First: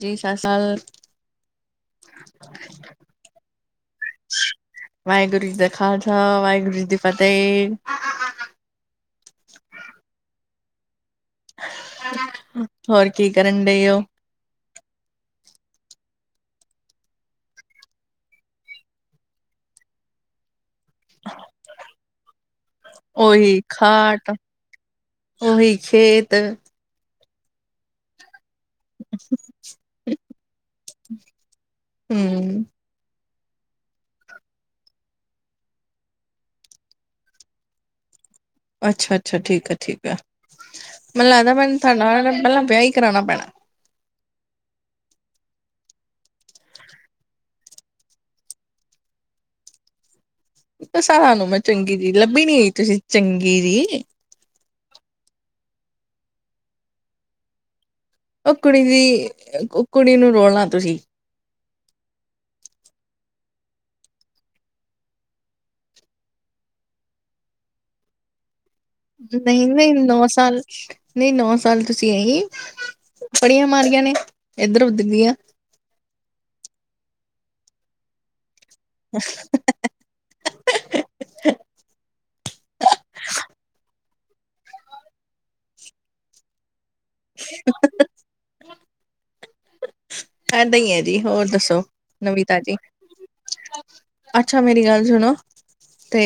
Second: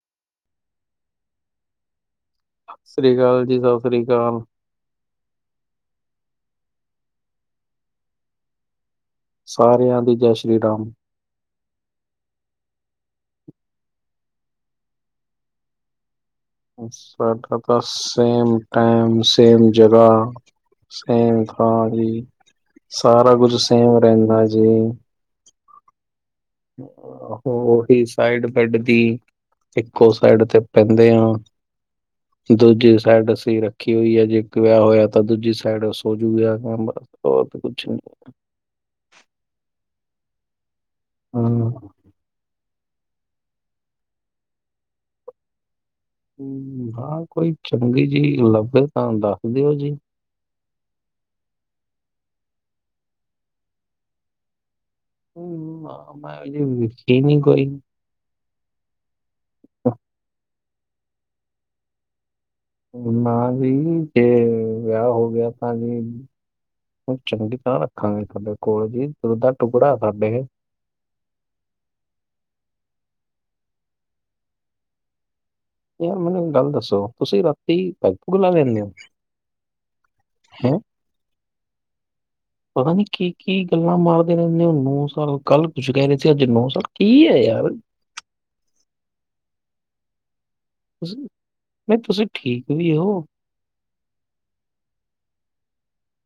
ਜੀ, ਸਸਾਲ ਸਾਸ੍ਰੀ ਕਾਲ ਜੀ, ਸਾਸ੍ਰੀ ਕਾਲ। ਵਾਹਿਗੁਰੂ ਜੀ, ਦਾ ਖ਼ਾਲਸਾ ਵਾਹਿਗੁਰੂ ਜੀ, ਦੀ ਫ਼ਤਿਹ ਸਾਰਿਆਂ ਦੀ, ਜੈ ਸ਼੍ਰੀ ਰਾਮ ਹੋਰ ਕੀ ਕਰਨ ਡਈ ਉਹ। ਸਾਡਾ ਤਾਂ ਸੇਮ ਟਾਈਮ ਸੇਮ ਜਗ੍ਹਾ। ਸੇਮ ਥਾਂ ਜੀ ਸਾਰਾ ਕੁਝ ਉਹੀ ਸੇਮ ਖਾਟ ਰਹਿੰਦਾ ਜੇ। ਉਹੀ ਖੇਤ ਹੀ [unintelligible] ਸਾਈਡ ਬੈਡ ਦੀ, ਇੱਕੋ ਸਾਈਡ ਤੇ, ਪੈਂਦੇ ਆ! ਹਮ ਦੂਜੀ ਸਾਈਡ ਅਸੀ ਰੱਖ ਕੀ ਹੋਈ ਆ ਜੇ ਇੱਕ ਵਿਆਹ ਹੋਇਆ ਤਾਂ ਦੂਜੀ ਸਾਈਡ ਸੋਜੂਗਾ ਉਹ ਤੇ ਕੁਛ ਨ। ਅੱਛਾ, ਅੱਛਾ, ਠੀਕ ਆ, ਠੀਕ ਆ! ਮੈਨੂੰ ਲਗਦਾ ਪਿਆ ਹਮ ਨਾ, ਤੁਹਾਡੇ ਨਾਲ ਪਹਿਲਾਂ ਵਿਆਹ ਹੀ ਕਰਾਉਣਾ ਪੈਣਾ। ਹਾਂ ਕੋਈ ਚੰਗੀ ਜਿ ਲੱਭੇ ਤਾਂ ਦੱਸ ਦਿਓ ਜੀ ਸਾਰਿਆਂ ਨੂੰ ਮੈਂ ਚੰਗੀ ਜਿਹੀ ਲੱਭੀ ਨਹੀਂ ਤੁਸੀਂ ਚੰਗੀ ਜਿਹੀ। ਨਾ ਮੈਂ ਵੇਖੀ ਨਹੀਂ ਕੋਈ ਉਹ ਕੁੜੀ ਦੀ, ਉਹ ਕੁੜੀ ਨੂੰ, ਰੋਲਣਾ ਤੁਸੀਂ ਨਾ ਜੀ ਜੇ ਵਿਆਹ ਹੋ ਗਿਆ ਤਾਂ ਜੀ। ਚੰਗੀ ਤਰ੍ਹਾਂ ਰੱਖਾਂਗੇ ਤੁਹਡੇ ਕੋਲ ਜੀ ਦੁੱਧ ਦਾ ਨਹੀਂ, ਨਹੀਂ ਟੁਕੜਾ ਨੌ ਸਾਡੇ ਸਾਲ ਨਹੀਂ, ਨੌ ਸਾਲ ਤੁਸੀਂ ਆਈ ਫੜੀਆਂ ਮਾਰੀਆਂ ਨੇ, ਇੱਧਰ ਉੱਧਰ ਦੀਆਂ ਯਾਰ ਮੈਨੂੰ ਇੱਕ ਗੱਲ ਦੱਸੋ ਤੁਸੀਂ ਰਾਤੀ ਪੈਗਪੂਡ ਲਾ ਲੈਂਦੇ ਹੋ ਅੱਛਾ ਹੈਂ। ਸ ਪਤਾ ਨੀ ਕੀ ਕੀ ਗੱਲਾਂ ਮਾਰਦੇ ਰਹਿੰਦੇ ਉਹ ਨੌ ਸਾਲ ਕੱਲ੍ਹ ਕੁੱਛ ਕਹਿ ਰਹੇ ਸੀ ਅੱਜ ਨੌ ਸਾਲ ਕੀ, ਹੈ ਯਾਰ ਏਦਾਂ ਹੀ ਹੈ ਜੀ, ਤੁਸੀਂ ਹੋਰ ਦੱਸੋ, ਮੈਂ ਤੁਸੀਂ ਨਵੀ ਠੀਕ ਤਾਜੀ ਵੀ ਹੋ ਅੱਛਾ ਮੇਰੀ ਗੱਲ ਸੁਣੋ ਤੇ।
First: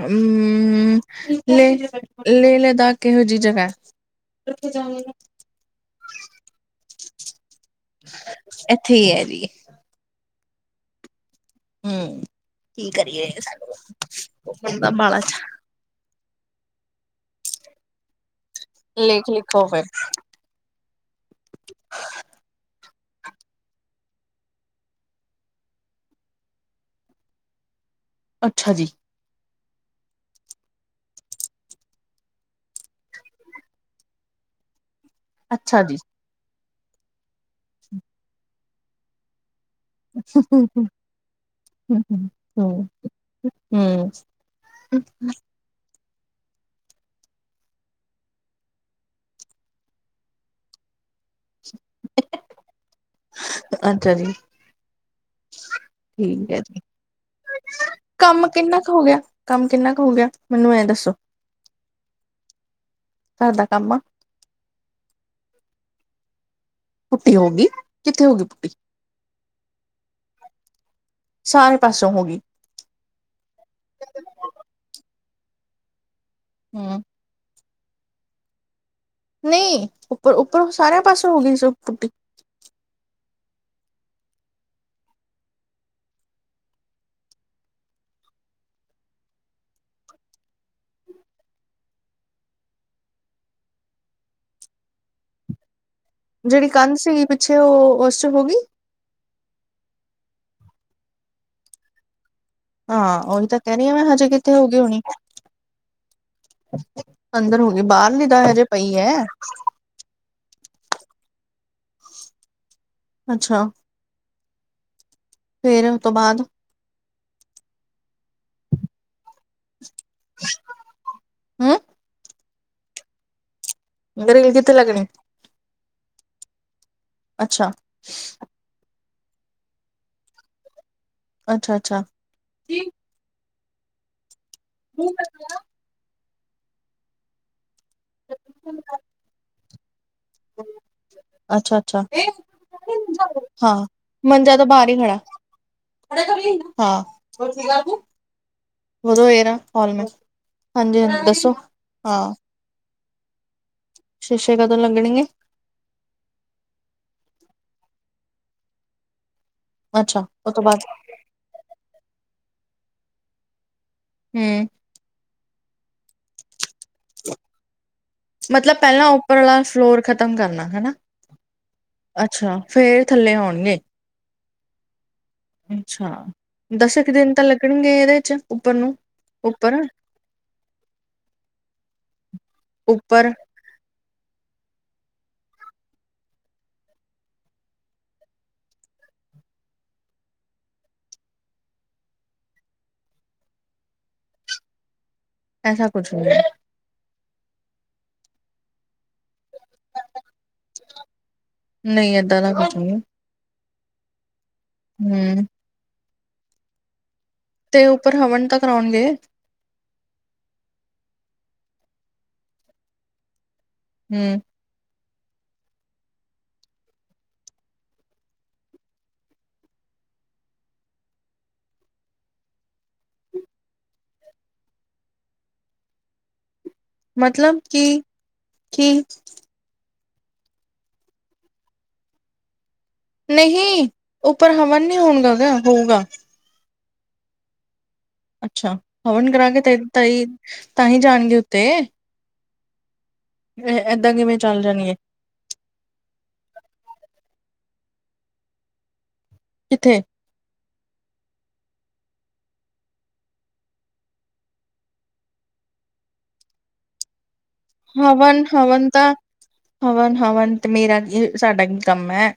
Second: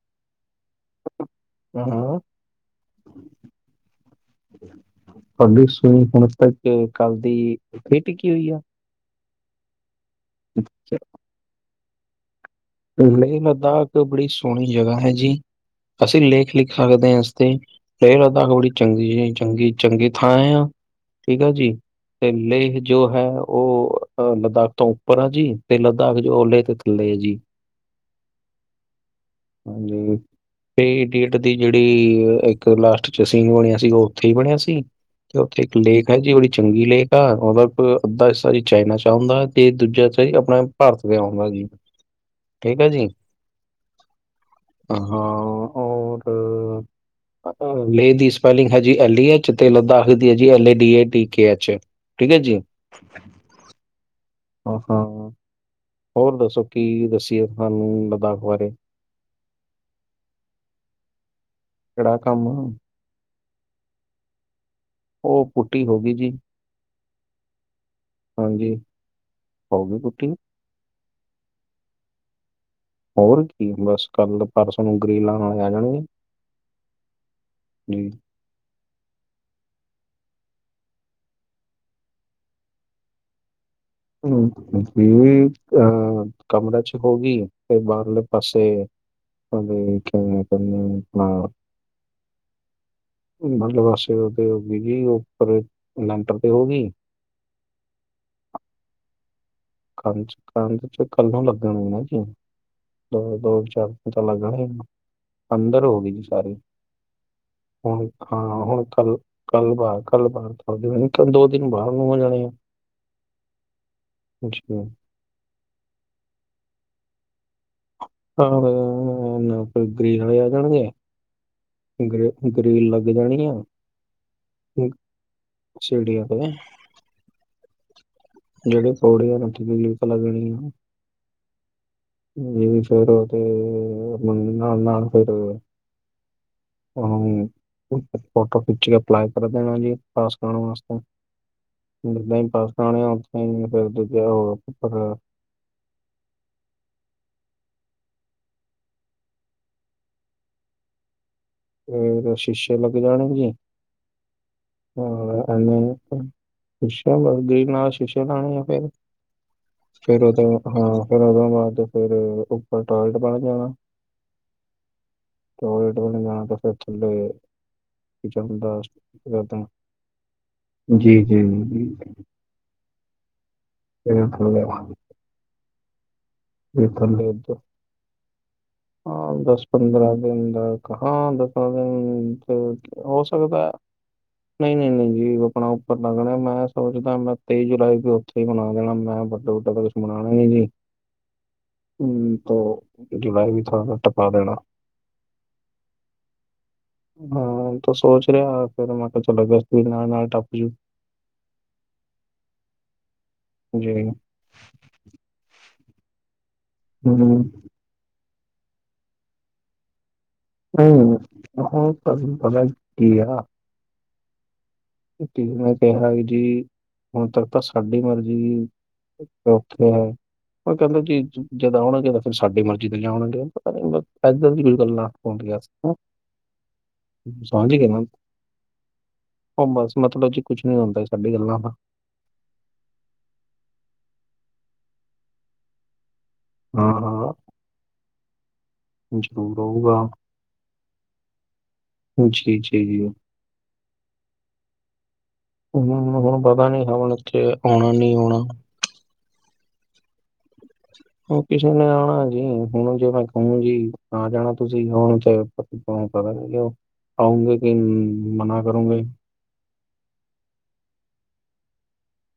ਹੂ ਹਾਂ ਲੇਦਾਖ ਕਿਹੋ ਜਿਹੀ ਜਗ੍ਹਾ। ਤੁਹਾਡੀ ਸੁਣੀ ਹੁਣ। ਤੱਕ ਕੱਲ ਦੀ ਫਿੱਟ ਕੀ ਇੱਥੇ ਹੀ ਹੈ ਜੀ। ਅੱਛਾ। ਹੂ ਕੀ ਕਰੀਏ। ਲਦਾਖ ਬੜੀ ਸੋਹਣੀ ਬੰਦਾ ਜਗ੍ਹਾ ਹੈ ਮਾੜਾ ਜ ਜੀ ਅਸੀਂ ਲੇਖ ਲਿਖ ਸਕਦੇ ਹੈ! ਇਸ ਤੇ ਇਹ ਲਹੋੜੀ ਚੰਗੀ ਲੇਖ ਜਾ ਲਿਖੋ ਚੰਗੀ, ਫਿਰ ਚੰਗੀ ਖਾ, ਆ ਠੀਕ ਆ ਜੀ ਤੇ ਲੇਹ ਜੋ, ਹੈ ਉਹ ਲਦਾਖ ਤੋਂ ਉੱਪਰ ਆ। ਜੀ ਤੇ ਲਦਾਖ ਜੋਓ ਲੇਹ ਤੇ ਥੱਲੇ ਹੈ ਜੀ ਅੱਛਾ ਜੀ। ਹਾਂਜੀ ਡੇਟ ਦੀ ਜਿਹੜੀ ਇੱਕ ਲਾਸਟ ਚ ਸੀਨ ਬਣਿਆ ਸੀ ਉਹ ਉੱਥੇ ਹੀ ਬਣਿਆ ਸੀ। ਤੇ ਉੱਥੇ ਇੱਕ ਲੇਕ ਹੈ! ਜੀ ਬੜੀ ਚੰਗੀ ਲੇਕ ਆ! ਮਤਲਬ ਕੋ ਅੱਧਾ ਹਿੱਸਾ ਜੀ ਚਾਈਨਾ ਚਾਾਹੁੰਦਾ ਤੇ ਦੂਜਾ ਤਾਂ ਜਾ ਆਪਣਾ ਭਾਰਤ ਦਾ ਆਉਂਦਾ ਜੀ। ਹੂ। ਠੀਕ ਹੈ ਜੀ ਹਾਂ ਹੋਰ ਲੇਹ ਦੀ ਸਪੈਲਿੰਗ ਹਜੀ ਐਲੀ ਐਚ ਤੇ ਲਦਾਖ ਦੀ ਹੈ ਐਲ ਏ ਡੀ ਡੀ। ਠ ਠੀਕ ਜੀ [unintelligible] ਅੱਛਾ ਜੀ। ਹੋ ਹੋ। ਹ ਠੀਕ ਹੈ ਜੀ ਤੁਹਾਨੂੰ ਲਦਾਖ ਕੰਮ ਬਾਰੇ ਕਿੰਨਾ ਕੁ, ਹੋ ਗਿਆ ਕੰਮ ਕਿੰਨਾ ਕੁ, ਹੋ ਗਿਆ! ਮੈਨੂੰ ਇਹ ਦੱਸੋ ਕਿਹੜਾ ਕੰਮ ਆ! ਘਰ ਦਾ ਕੰਮ ਆ? ਉਹ ਪੁੂਟੀ ਹੋ ਗਈ ਜੀ। ਪੁੱਟੀ, ਹੋਗੀ ਕਿੱਥੇ ਹੋਗੀ, ਪੁੱਟੀ ਹਾਂਜੀ ਹੋ ਗਈ ਪੁੱਟੀ ਸਾਰੇ ਪਾਸਓ ਹੋ ਗਈ ਹੋਰ ਕੀ ਬਸ ਕੱਲ ਪਰਸੋਂ ਨੂੰ ਉਂਗਲੀ ਲਾਉਣ ਨਾਲੇ ਆ ਜਾਣਗੇ। ਹਾ। ਹੀ ਨਹੀਂ ਉੱਪਰ ਉੱਪਰ ਸਾਰਿਆਂ ਪਾਸੇ ਹੋ ਗਈ ਪੁੱਟੀ। ਹੂ ਠੀਕ ਆ ਕਮਰੇ ਚੋ ਹੋ, ਗੇ ਤੇ ਬਾਹਰਲੇ ਪਾਸੇ ਹਾਂ। ਮਲਵਾਸੇ ਉਹਦੇ ਹੋ‍ਗਿਆ ਜੀ ਉੱਪਰ। ਲੈਂਟਰ ਤੇ ਹੋ ਜਿਹੜੀ ਗਈ ਕੰਧ ਸੀਗੀ ਪਿੱਛੇ ਉਹ ਉਸ ਚ, ਹੋ ਗਈ ਕੰਧ, ਕੰਧ 'ਚ ਇਕੱਲਾ ਲੱਗਣ ਨਾ ਜੀ ਹਾਂ ਦੋ, ਉਹੀ ਤਾਂ ਦੋ ਕਹਿ ਰਹੀ ਚਾਰ ਹਾਂ ਮੈਂ ਦਿ ਤਾਂ ਹਜੇ ਕਿੱਥੇ ਲੱਗਣਾ ਹੋ ਸੀ ਗਈ ਹੋਣੀ ਅੰਦਰ ਹੋ ਗਈ ਜੀ ਸਾਰੀ, ਅੰਦਰ ਹੋ ਗਈ ਹੁਣ ਬਾਹਰਲੀ ਤਾਂ ਖਾਣਾ ਹਜੇ ਹੁਣ ਪਈ ਹੈ ਕੱਲ, ਕੱਲ ਬਾਗ- ਗੱਲ ਬਾਹਾਰ ਤਾਂ ਦੋ ਦਿਨ ਬਾਹਰ ਨੂੰ ਹੋ ਜਾਣੇ ਆ। ਅੱਛਾ ਅੱਛਾ ਫਿਰ ਉਤੋਂ ਬਾਅਦ ਹਾਂ [unintelligible] ਤੇ ਗ੍ਰੀਨ ਵਾਲ ਹਮ [unintelligible] ਰੀਲ ਲੱਗ ਜਾਣੀ ਆ। ਗਰਲੇ ਕਿੱਥੇ ਲਗਣੀ ਸੜੀਆ ਤੇ ਅੱਛਾ। ਜਿਹੜੇ ਕੌੜੇ ਉਹਨਾ ਤੇ ਲੇਪ, ਲੱਗਣੀ ਆ ਅੱਛਾ, ਅੱਛਾ। ਜੀ ਫਿਰ ਉਹ ਤੇ ਮੰਮੀ ਨਾਲ-ਨਾਲ ਫਿਰ ਹਮ ਫੋਟੋ ਖਿੱਚ ਕੇ ਅਪਲਾਈ ਕਰ ਦੇਣਾ ਜੀ। ਪਾਸਪੋਰਟ ਵਾਸਤੇ। ਅੱਛਾ ਅੱਛਾ ਘਰਦੇ ਹਾਂ ਪਏ ਮੰਜਾ ਹੋ। ਤਾਂ ਬਾਹਰ ਹੀ ਖੜਾ [unintelligible] ਹਾਂ। ਵਧੋਂ ਏਦਾ ਫਾਰਮਸ ਹਾਂਜੀ-ਹਾਂਜੀ ਦੱਸੋ? ਹਾਂ ਫੇਰ ਸ਼ੀਸ਼ੇ ਲੱਗ ਜਾਣੇ ਜੀ। ਸ਼ੀਸ਼ੇ ਕਦੋਂ ਲੱਗਣਗੇ। ਸ਼ਿਸ਼ ਲੇਣੀ ਹੈ ਫੇਰ। ਫਿਰ ਅੱਛਾ ਉਦੋਂ ਉਹ ਤੋਂ ਬਾਅਦ ਹਾਂ ਫਿਰ ਉਦੋਂ ਬਾਅਦ ਫਿਰ ਉੱਪਰ ਟੋਲਟ ਪਾ ਦੇਣਾ। ਹੂੰ ਟੋਇਲੇਟ ਬਨਵਾ ਕੇ ਫਿਰ ਥੱਲੇ ਕਿਚਨ ਦਾ ਉਪਰਲਾ ਕਰਦਾ ਫਲੋਰ ਖ਼ਤਮ ਕਰਨਾ ਹਨਾ ਅੱਛਾ ਫੇਰ ਥੱਲੇ ਹੋਣਗੇ। [unintelligible] ਅੱਛਾ। ਫਿਰ ਦਸ ਕੁ ਥੱਲੇ ਦਿਨ ਤਾਂ ਦ- ਲੱਗਣਗੇ ਏਹਦੇ ਚ ਉੱਪਰ ਨੂੰ। ਹਾਂ ਦਸ ਉੱਪਰ ਪੰਦਰਾਂ ਦਿਨ ਦਾ ਹਾਂ ਦਸ ਦਿਨ ਹੋ ਉੱਪਰ ਸਕਦਾ। ਨਈ-ਨਈ ਨੀ ਜੀ ਆਪਣਾ ਉੱਪਰ ਲੱਗਣਾ ਮੈਂ ਸੋਚਦਾ ਮੈਂ ਤੇਈ ਜੁਲਾਈ ਵੀ ਓਥੇ ਹੀ ਹੁਣ ਆ ਜਾਣਾ ਮੈਂ ਵੱਡੋ ਵੱਡਾ ਹੁਣ ਆਣਾ ਈ ਨੀ। ਹੂੰ ਤੋਂ ਜਵਾਈ ਵੀ ਥੋੜਾ ਸਾ ਟਪਾ ਦੇਣਾ। ਐਸਾ ਕੁਛ ਨੀ ਏ। ਹਾਂ ਤਾਂ ਸੋਚ ਰਿਹਾ ਫੇਰ ਮੈਂ ਕਿਹਾ ਚਲੋ ਅਗਸਤ ਵੀ ਨਾਲ-ਨਾਲ ਟੱਪ ਜੂ। ਨਈ ਏਦਾਂ ਦਾ ਕੁਛ ਨੀ ਏ। ਜੀ ਹੂੰ ਹੂੰ। ਤੇ ਉੱਪਰ ਹਵਨ ਤਾਂ ਕਰਾਉਣਗੇ। ਹੂੰ-ਹੂੰ, ਤਾਂ ਪਤਾ ਕੀ ਆ? ਹੂੰ। ਤੇ ਮੈਂ ਕਿਹਾ ਜੀ ਹੁਣ ਤਕ ਤਾ ਸਾਡੀ ਮਰਜੀ। ਓਕੇੇ। ਮ ਕਹਿੰਦਾ ਕਿ ਜਦ ਆਉਣਗੇ ਤਾਂ ਫੈਰ ਸਾਡੇ ਮਰਜ਼ੀ ਦੇ ਲਿਆ ਆਉਣਗੇ ਪਤਾ ਨੀ ਐਦਾਂ ਦੀ ਕੋਈ ਗੱਲਾ ਹੋਂਦੀਆ। [unintelligible] ਮਤਲਬ ਕਿ, ਕੀ? ਓ ਬਸ ਮਤਲਬ ਕਿ ਕੁਛ ਨੀ ਹੁੰਦਾ ਸਾਡੀ ਗੱਲਾਂ ਦਾ। ਨਹੀਂ, ਉੱਪਰ ਹਵਨ ਨਹੀਂ ਹੁੰਦਾ ਪਿਆ, ਹੋਊਗਾ। ਹਾਂ-ਹਾਂ। ਅੱਛਾ ਹਵਨ ਕਰਾ ਕੇ ਤੇ ਹੋਊਗਾ ਤਈ ਤਾਂਹੀ ਜਾਣਗੇ ਉੱਤੇ। [unintelligible] ਚਾਈਦੀ ਐ। ਏਦਾਂ ਕਿਵੇਂ ਚੱਲ ਜਾਣਗੇ? ਹੂੰ, ਹੁਣ ਪਤਾ ਨੀ ਹੁਣ ਇਥੇ ਆਉਣਾ ਨੀ ਆਉਣਾ। ਕਿੱਥੇ? ਹ ਕਿਸੇ ਨੇ ਆਣਾ ਜੀ ਹੁਣ ਜੇ ਮੈਂ ਕਹੂੰ ਜੀ ਆ ਜਾਣਾ ਤੁਸੀ ਹੁਣ ਤੇ ਹੁਣ ਪਤਾ ਨੀ ਕਿਉ ਆਉਂਗੇ ਕਿ ਮਨਾ ਕਰੋਂਗੇ। ਹਵਨ-ਹਵਨ ਤੇ ਮੇਰਾ ਕੀ ਸਾਡਾ ਕੀ ਕੰਮ ਹੈ।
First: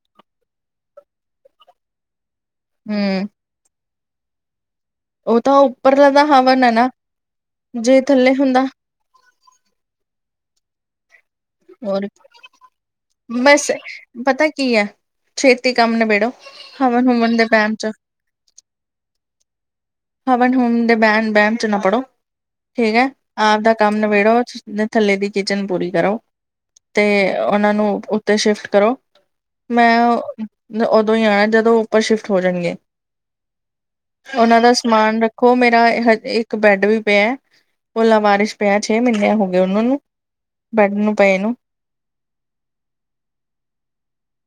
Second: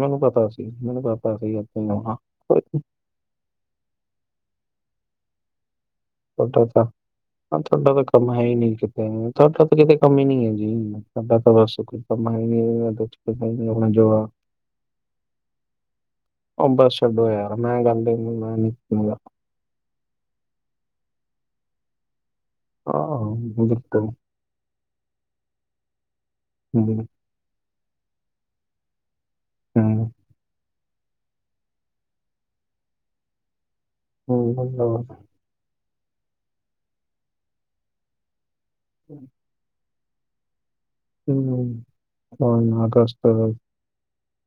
ਮੈਨੂੰ ਪਤਾ ਸੀ ਮੈਨੂੰ ਪਾਪਾ ਸੀ ਆਪੇ ਨੋ ਹਾ। ਹੂੰ ਓ ਤਾਂ ਉਪਰਲਾ ਦਾ ਹਵਨ ਤੁਹਾਡਾ ਐ ਤਾਂ ਨਾ, ਜੇ ਥੱਲੇ ਹੁੰਦਾ ਹੂੰ [unintelligible] ਤਾਂ ਕਿਤੇ ਕਮੀ ਨੀ ਹੈ ਜੀ। ਹੋਰ ਬਸ ਪਤਾ [unintelligible] ਕੀ ਹੈ ਛੇਤੀ ਕੰਮ ਨਿਬੇੜੋ ਹਵਨ-ਹੁਵਨ ਦੇ ਟੈਮ ਚ ਸੰਡੇ ਨੂੰ ਮੈ ਨੀ ਮਿਲਣਾ। ਹਵਨ ਹੁਵਨ ਦੇ ਬਹਿ ਬਹਿਮ ਚ ਨਾ ਪੜ੍ਹੋ ਠੀਕ ਐ ਆਪ ਦਾ ਕੰਮ ਨਿਬੇੜੋ। ਥੱਲੇ ਦੀ ਕਿਚਨ ਪੂਰੀ ਕਰੋ, ਤੇ ਉਨਾਂ ਨੂੰ ਉੱਤੇ ਸ਼ਿਫਟ ਕਰੋ। ਮੈਂ ਉਦੋਂ ਈ ਆਣਾ ਜਦੋਂ ਉੱਪਰ ਸ਼ਿਫਟ ਹੋ ਜਾਣਗੇ। ਓਨਾਂ ਦਾ ਖੋ ਮੇਰਾ ਹਜੇ ਇੱਕ ਬੈਡ ਵੀ ਪਿਆ ਐ, ਓ ਲਾਵਾਰਿਸ ਪਿਆ ਛੇ ਮਹੀਨੇ ਹੋ ਤੇ ਉਨਾਂ ਨੂੰ ਬੈਡ ਨੂੰ ਪਏ ਨੂੰ [unintelligible] ਹੁਣ ਅਗਸਤ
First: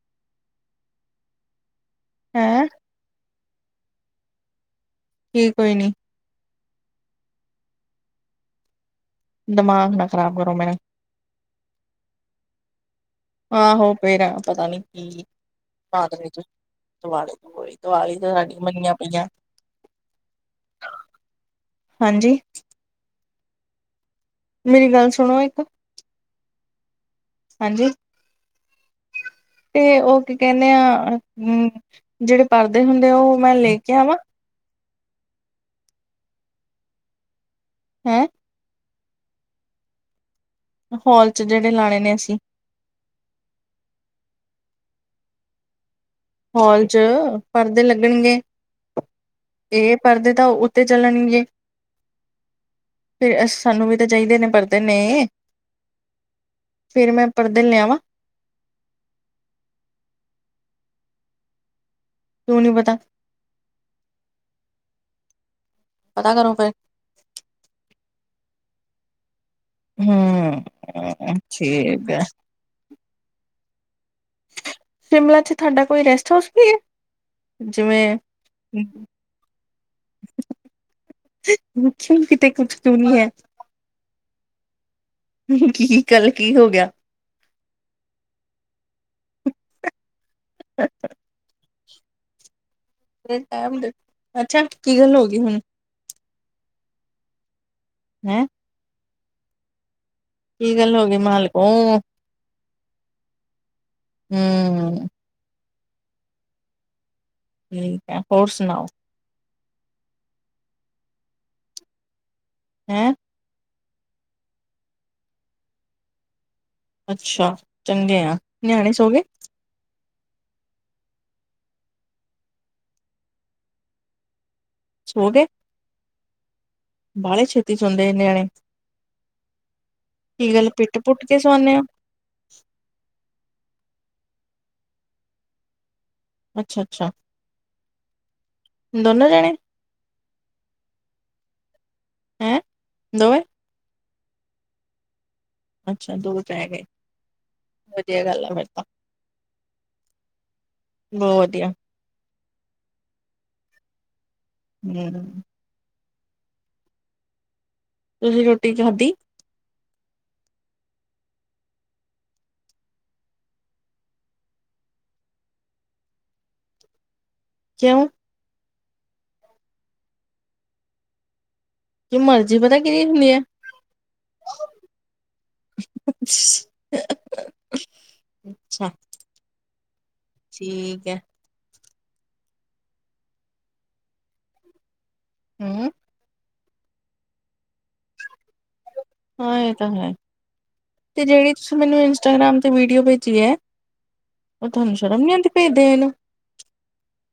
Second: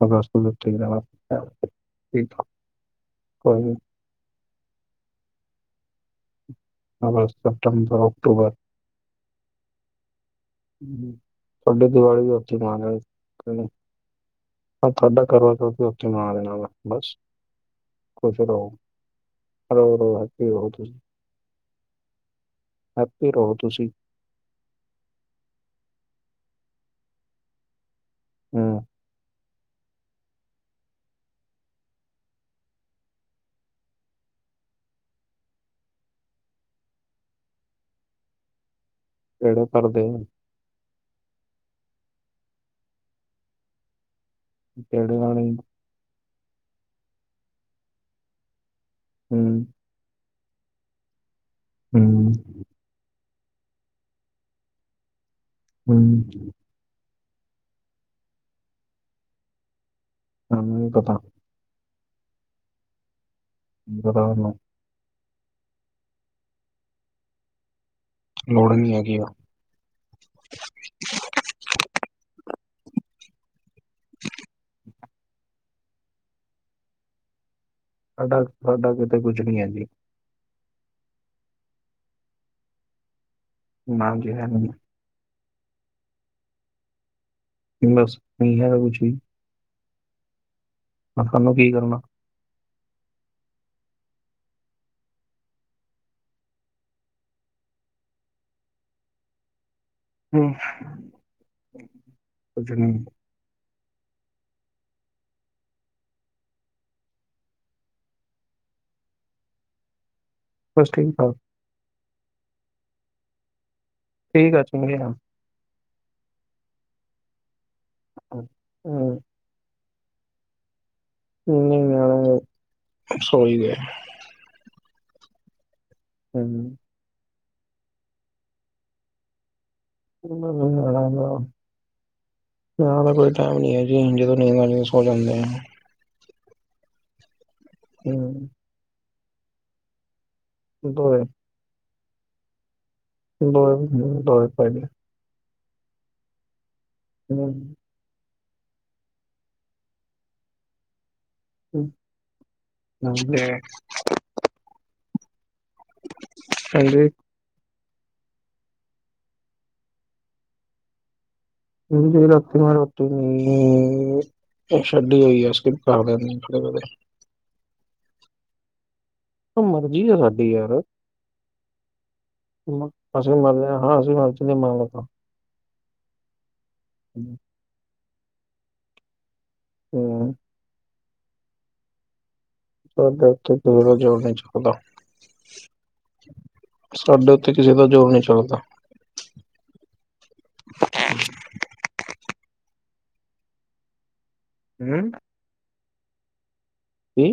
ਅਗਸਤ ਵਿੱਚ ਚਲੀ ਜਾਨਾ [unintelligible] ਠੀਕ ਹੈਂ ਕੋਈ ਨੀ। ਕੀ ਕੋਈ ਨੀ। ਅਗਸਤ, ਸੈਪਟਂਬਰ, ਅਕਟੋਬਰ। ਦਮਾਗ ਨਾ ਖ਼ਰਾਬ ਕਰੋ ਮੇਰਾ। ਤੁਆਡੀ ਦੀਵਾਲੀ ਵੀ ਉੱਥੇ ਮਨਾਲਾਂਗੇ। ਆਹੋ ਪੇਰਾ ਪਤਾ ਨੀ ਕੀ ਕਰਵਾ ਚੌਥ ਵੀ ਉੱਥੇ ਮਨਾ ਲੈਣਾ ਵਾ ਬਸ [unintelligible] ਓਈ ਦਵਾਲੀ ਤੇ ਸਾਡੀ ਮੰਨੀਆਂ ਪਈਆਂ। ਰੋ ਰੋ ਹਸਤੀ ਰੋ ਤੁਸੀ। ਹਾਂਜੀ। ਹੈਪੀ ਰੋ ਤੁਸੀ। ਮੇਰੀ ਗੱਲ ਸੁਣੋ ਇੱਕ। ਹਾਂਜੀ। ਹੂੰ। ਤੇ ਓ ਕੀ ਕੈਨੇ ਆ ਮ ਜੇੜੇ ਪੜਦੇ ਹੁੰਦੇ ਆ, ਓ ਮੈਂ ਲੇ ਕੇ ਆਵਾਂ। ਹੈਂ। ਕੇੜੇ ਪਰਦੇ? ਹੋਲ ਚ ਜੇੜੇ ਲਾਣੇ ਨੇ ਅਸੀਂ। ਕੇੜੇ ਲਾਨੇ ਈ। ਹਾਲ ਚ ਪਰਦੇ ਲੱਗਣਗੇ ਹੂੰ ਏ ਪਰਦੇ ਤਾਂ ਉ ਤੇ ਚੱਲਣਗੇ। ਹੂੰ। ਫਿਰ ਅ ਸਾਨੂੰ ਵੀ ਤਾਂ ਚਾਈਦੇ ਨੇ ਪਰਦੇ ਨੇ। ਹੂੰ। ਫਿਰ ਮੈਂ ਪਰਦੇ ਲਿਆਵਾਂ। ਸਾਨੂੰ ਨੀ ਪਤਾ। ਕਿਉ ਨੂੰ ਪਤਾ। ਬਾਜ਼ਾਰ ਨੂੰ ਪਤਾ ਕਰੋ ਫੇਰ। ਲੋੜ ਈ ਨੀ ਹੈਗੀ ਆ। ਹੂੰ, ਠੀਕ ਐ। [inaudible] ਸ਼ਿਮਲਾ ਚ ਤੈਡਾ ਕੋਈ ਰੈਸਟ ਹਾਊਸ ਵੀ ਐ। ਜਿਵੇਂ ਸਾਡਾ, ਸਾਡਾ ਕਿਤੇ ਕੁਝ ਨੀ ਐ ਜੀ। ਵੇਖੀਂ ਕਿਤੇ ਕੁਛ ਕਿਉਂ ਨੀ ਹੈ। ਮਾਨਜੀ‌ ਹੈਨਾ ਜੀ। ਕੀ ਕੱਲ ਕੀ ਹੋ ਗਿਆ? ਬਸ ਈਹਾ ਓ ਜੀ। ਅੱਛਾ। ਅ ਸਾਨੂੰ ਕੀ ਕਰਨਾ? [unintelligible] ਅੱਛਾ, ਕੀ ਗੱਲ ਹੋ ਗਈ ਹੁਣ? ਹੈਂ। ਹਮ, ਕੀ ਗੱਲ ਹੋਗੀ ਮਾਲਕੋ? ਕੁੱਛ ਨੀ। ਹੂੰ। ਠੀਕ ਐ। ਹੋਰ ਸੁਣਾਓ। ਬਸ ਕਿਰਪਾ। ਹੈਂ। ਠੀਕ ਆ, ਚੰਗੇ ਆ। ਅੱਛਾ ਚੰਗੇ ਆ। ਹਮ, ਨਿਆਣੇ ਸੋ ਗਏ? ਨੀ ਯਾਰ, ਸੋਈ ਗੇ। ਸੋਗੇ। ਹੂੰ। ਬਾਹਲੇ ਛੇਤੀ ਸੋਦੇ ਨਿਆਣੇ। ਕੀ ਗੱਲ ਨਿਆਣਿਆਂ ਪਿੱਟ-ਪੁੱਟ ਕੇ ਸੁਵਾਂਦੇ ਹੋ। ਇਨਾ ਦਾ ਕੋਈ ਟਾਈਮ ਨੀ ਜੀ। ਜਦੋਂ ਨੀਂਦ ਆ ਜਾਏ ਸੋ ਜਾਂਦੇ ਆ। ਅੱਛਾ-ਅੱਛਾ। ਹੂੰ। ਦੋਨੋ ਜਾਣੇ। ਦੋਏ। ਹੈਂ। ਦੋ ਹੋਰ ਉਹਨੂੰ ਦੋਏ ਪੈਂ ਗੇ। ਅੱਛਾ, ਦੋ ਰਹਿ ਗਏ। ਹੂੰ। ਵਧੀਆ ਗੱਲ ਆ ਫੇਰ ਤਾਂ, ਬਹੁਤ ਵਧੀਆ। ਹੁਨ ਤੇ। ਹੂੰ ਹਾਂਜੀ। ਤੁਸੀਂ ਰੋਟੀ ਖਾਧੀ? ਮੈਂ ਰਾਤੀ ਰੋਟੀ ਨੀ ਇਹ ਛੱਡੀ ਹੋਈ ਆ। ਸਕਿਪ ਕਰ ਲੈਦੇ ਦ ਕਿਉਂ। ਮਰਜ਼ੀ ਆ ਸਾਡੀ ਯਾਰ। ਕਿ ਮਰਜ਼ੀ ਪਤਾ ਮਰ ਕਿਹਦੀ ਹੁੰਦੀ ਅਸੀ ਹੈ ਮਰੇ ਹਾਂ। ਅਸੀਂ ਮਰ ਜੀਏ ਨਹੀਂ ਮਾਰਨੇ ਤਾਂ। [inaudible] [inaudible] ਅੱਛਾ। ਹੂੰ। ਠੀਕ ਹੈ। ਸਾਡੇ ਉੱਤੇ ਕਿਸੇ ਜੋਰ ਨੀ ਚੱਲਦਾ। ਹੂੰ। ਸਾਡੇ ਉੱਤੇ ਕਿਸੇ ਦਾ ਜ਼ੋਰ ਨਹੀਂ ਚੱਲਦਾ। ਹਾਂ, ਇਹ ਤਾਂ ਹੈ। ਤੇ ਜਿਹੜੀ ਤੁਸੀਂ ਮੈਨੂੰ ਇੰਸਟਾਗ੍ਰਾਮ ਤੇ ਵੀਡੀਓ ਭੇਜੀ ਹੈ। ਉਹ ਤੁਹਾਨੂੰ ਹੂੰ ਸ਼ਰਮ ਨੀ ਆਂਦੀ ਭੇਜ ਦੇ ਨੂੰ। ਕੀ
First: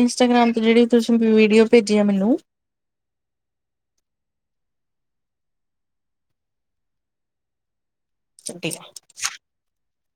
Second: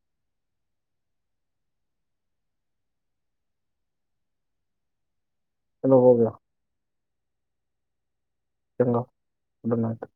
ਇੰਸਟਾਗ੍ਰਾਮ ਤੇ ਜਿਹੜੀ ਤੁਸੀਂ ਵੀਡੀਓ ਭੇਜੀ ਐ ਮੈਨੂੰ ਤੈਨੂੰ ਹੋਰ ਭੇਜੇ [inaudible] ਗੱਲਾਂ ਕਰ।